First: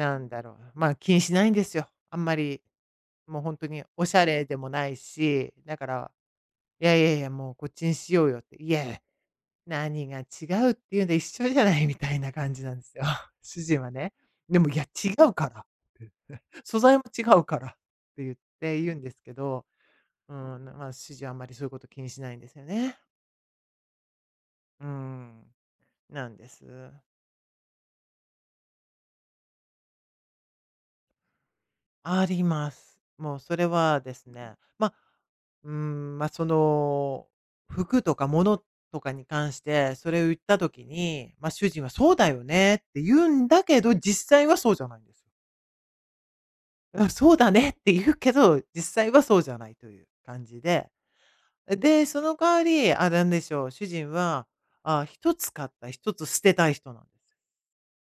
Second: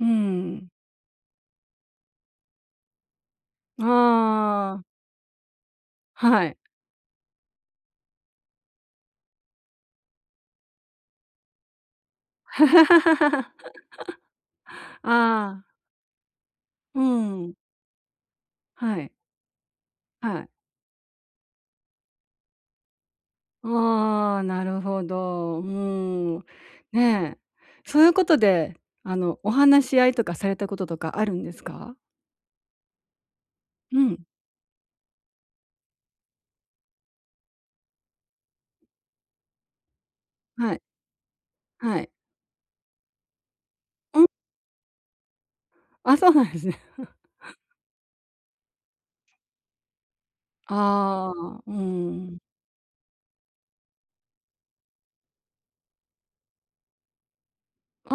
うーんだろう、ん。まあ気にしないんですよ。あんまり、もうほんとにおしゃれでもああ。ないし、だから、はい。「いやいやいや、もうこっちにしようよ」って、「いやや、何が違う」っていうんで「一緒じゃない」みたいな感じなんですよ。主 人はね。でも「いや、あ違うから」あ。って。「素材うーも違うん。から」って言って言うはんでい。すけど、うはい。ーん、まあ主人はあんまりそういうこと気にしないんですよね。ああ、なるうーほん。ど。うなんーん。です。ね、そういうことで、あのお話し合いとかされたこととかあるんですか？あります。もうそれうはでん。すね、ま、うーん、ま、その、服とか物とかに関して、それを言ったはい。時に、ま、主人ははい。「そうだよね」って言うんだけど、うん。実際はそうじゃないんですよ。あ、そうなんですね。「うん、そうだ ね」って言うけど、実際はそうじゃないという感じで。ああ、うーで、そのん。代わり、あ、なんでしょう、主人は、ああ1つ買った、1つ捨てたい人なんです。ああ、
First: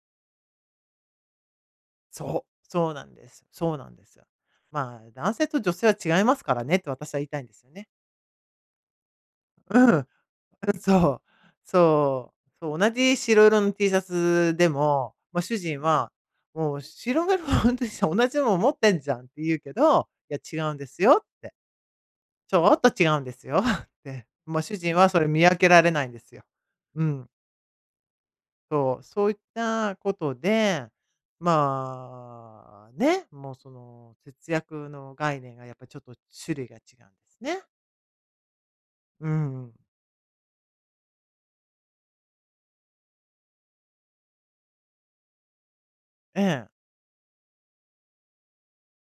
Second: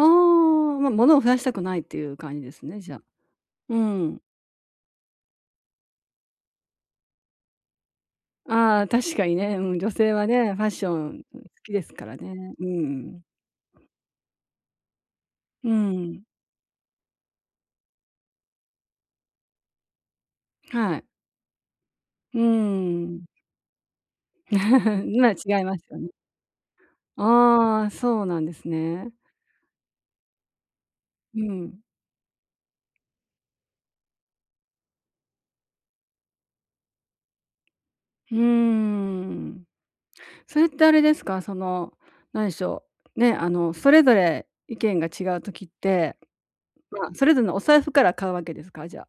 ものを増やしたくないっていう感じそう、ですね、そじうゃ。なんです、そうーうなんですん。よ。まあ、男性と女性は違いますからねって私は言いたいんですよね。ああ、確かにね、うん、う女ん。う、性はね、ファッション、そん、う好きですからそう、ね。うーそう、同じん。白色の T シャツでも、ま、主うー人は、ん。もう白 [unintelligible] とした同じもの持ってんじゃんって言うけど、「いや、違うんではい。すよ」って。うー「ちょっと違うん。んですよ」って、もう主人 はそれ今見分違いけまらすれよないね。んですよ。うん。ああ、そうなんですそう、ね。そういったことで、うん。まあね、もうその節約の概念がやっぱちょっと種類が違うんですね。うーうん。ん。それってあれですか？そのなんでしょう、ね、あのそれぞれ意見が違う時って、ええ。ま、それぞれのお財布から買うわけですか？じゃ。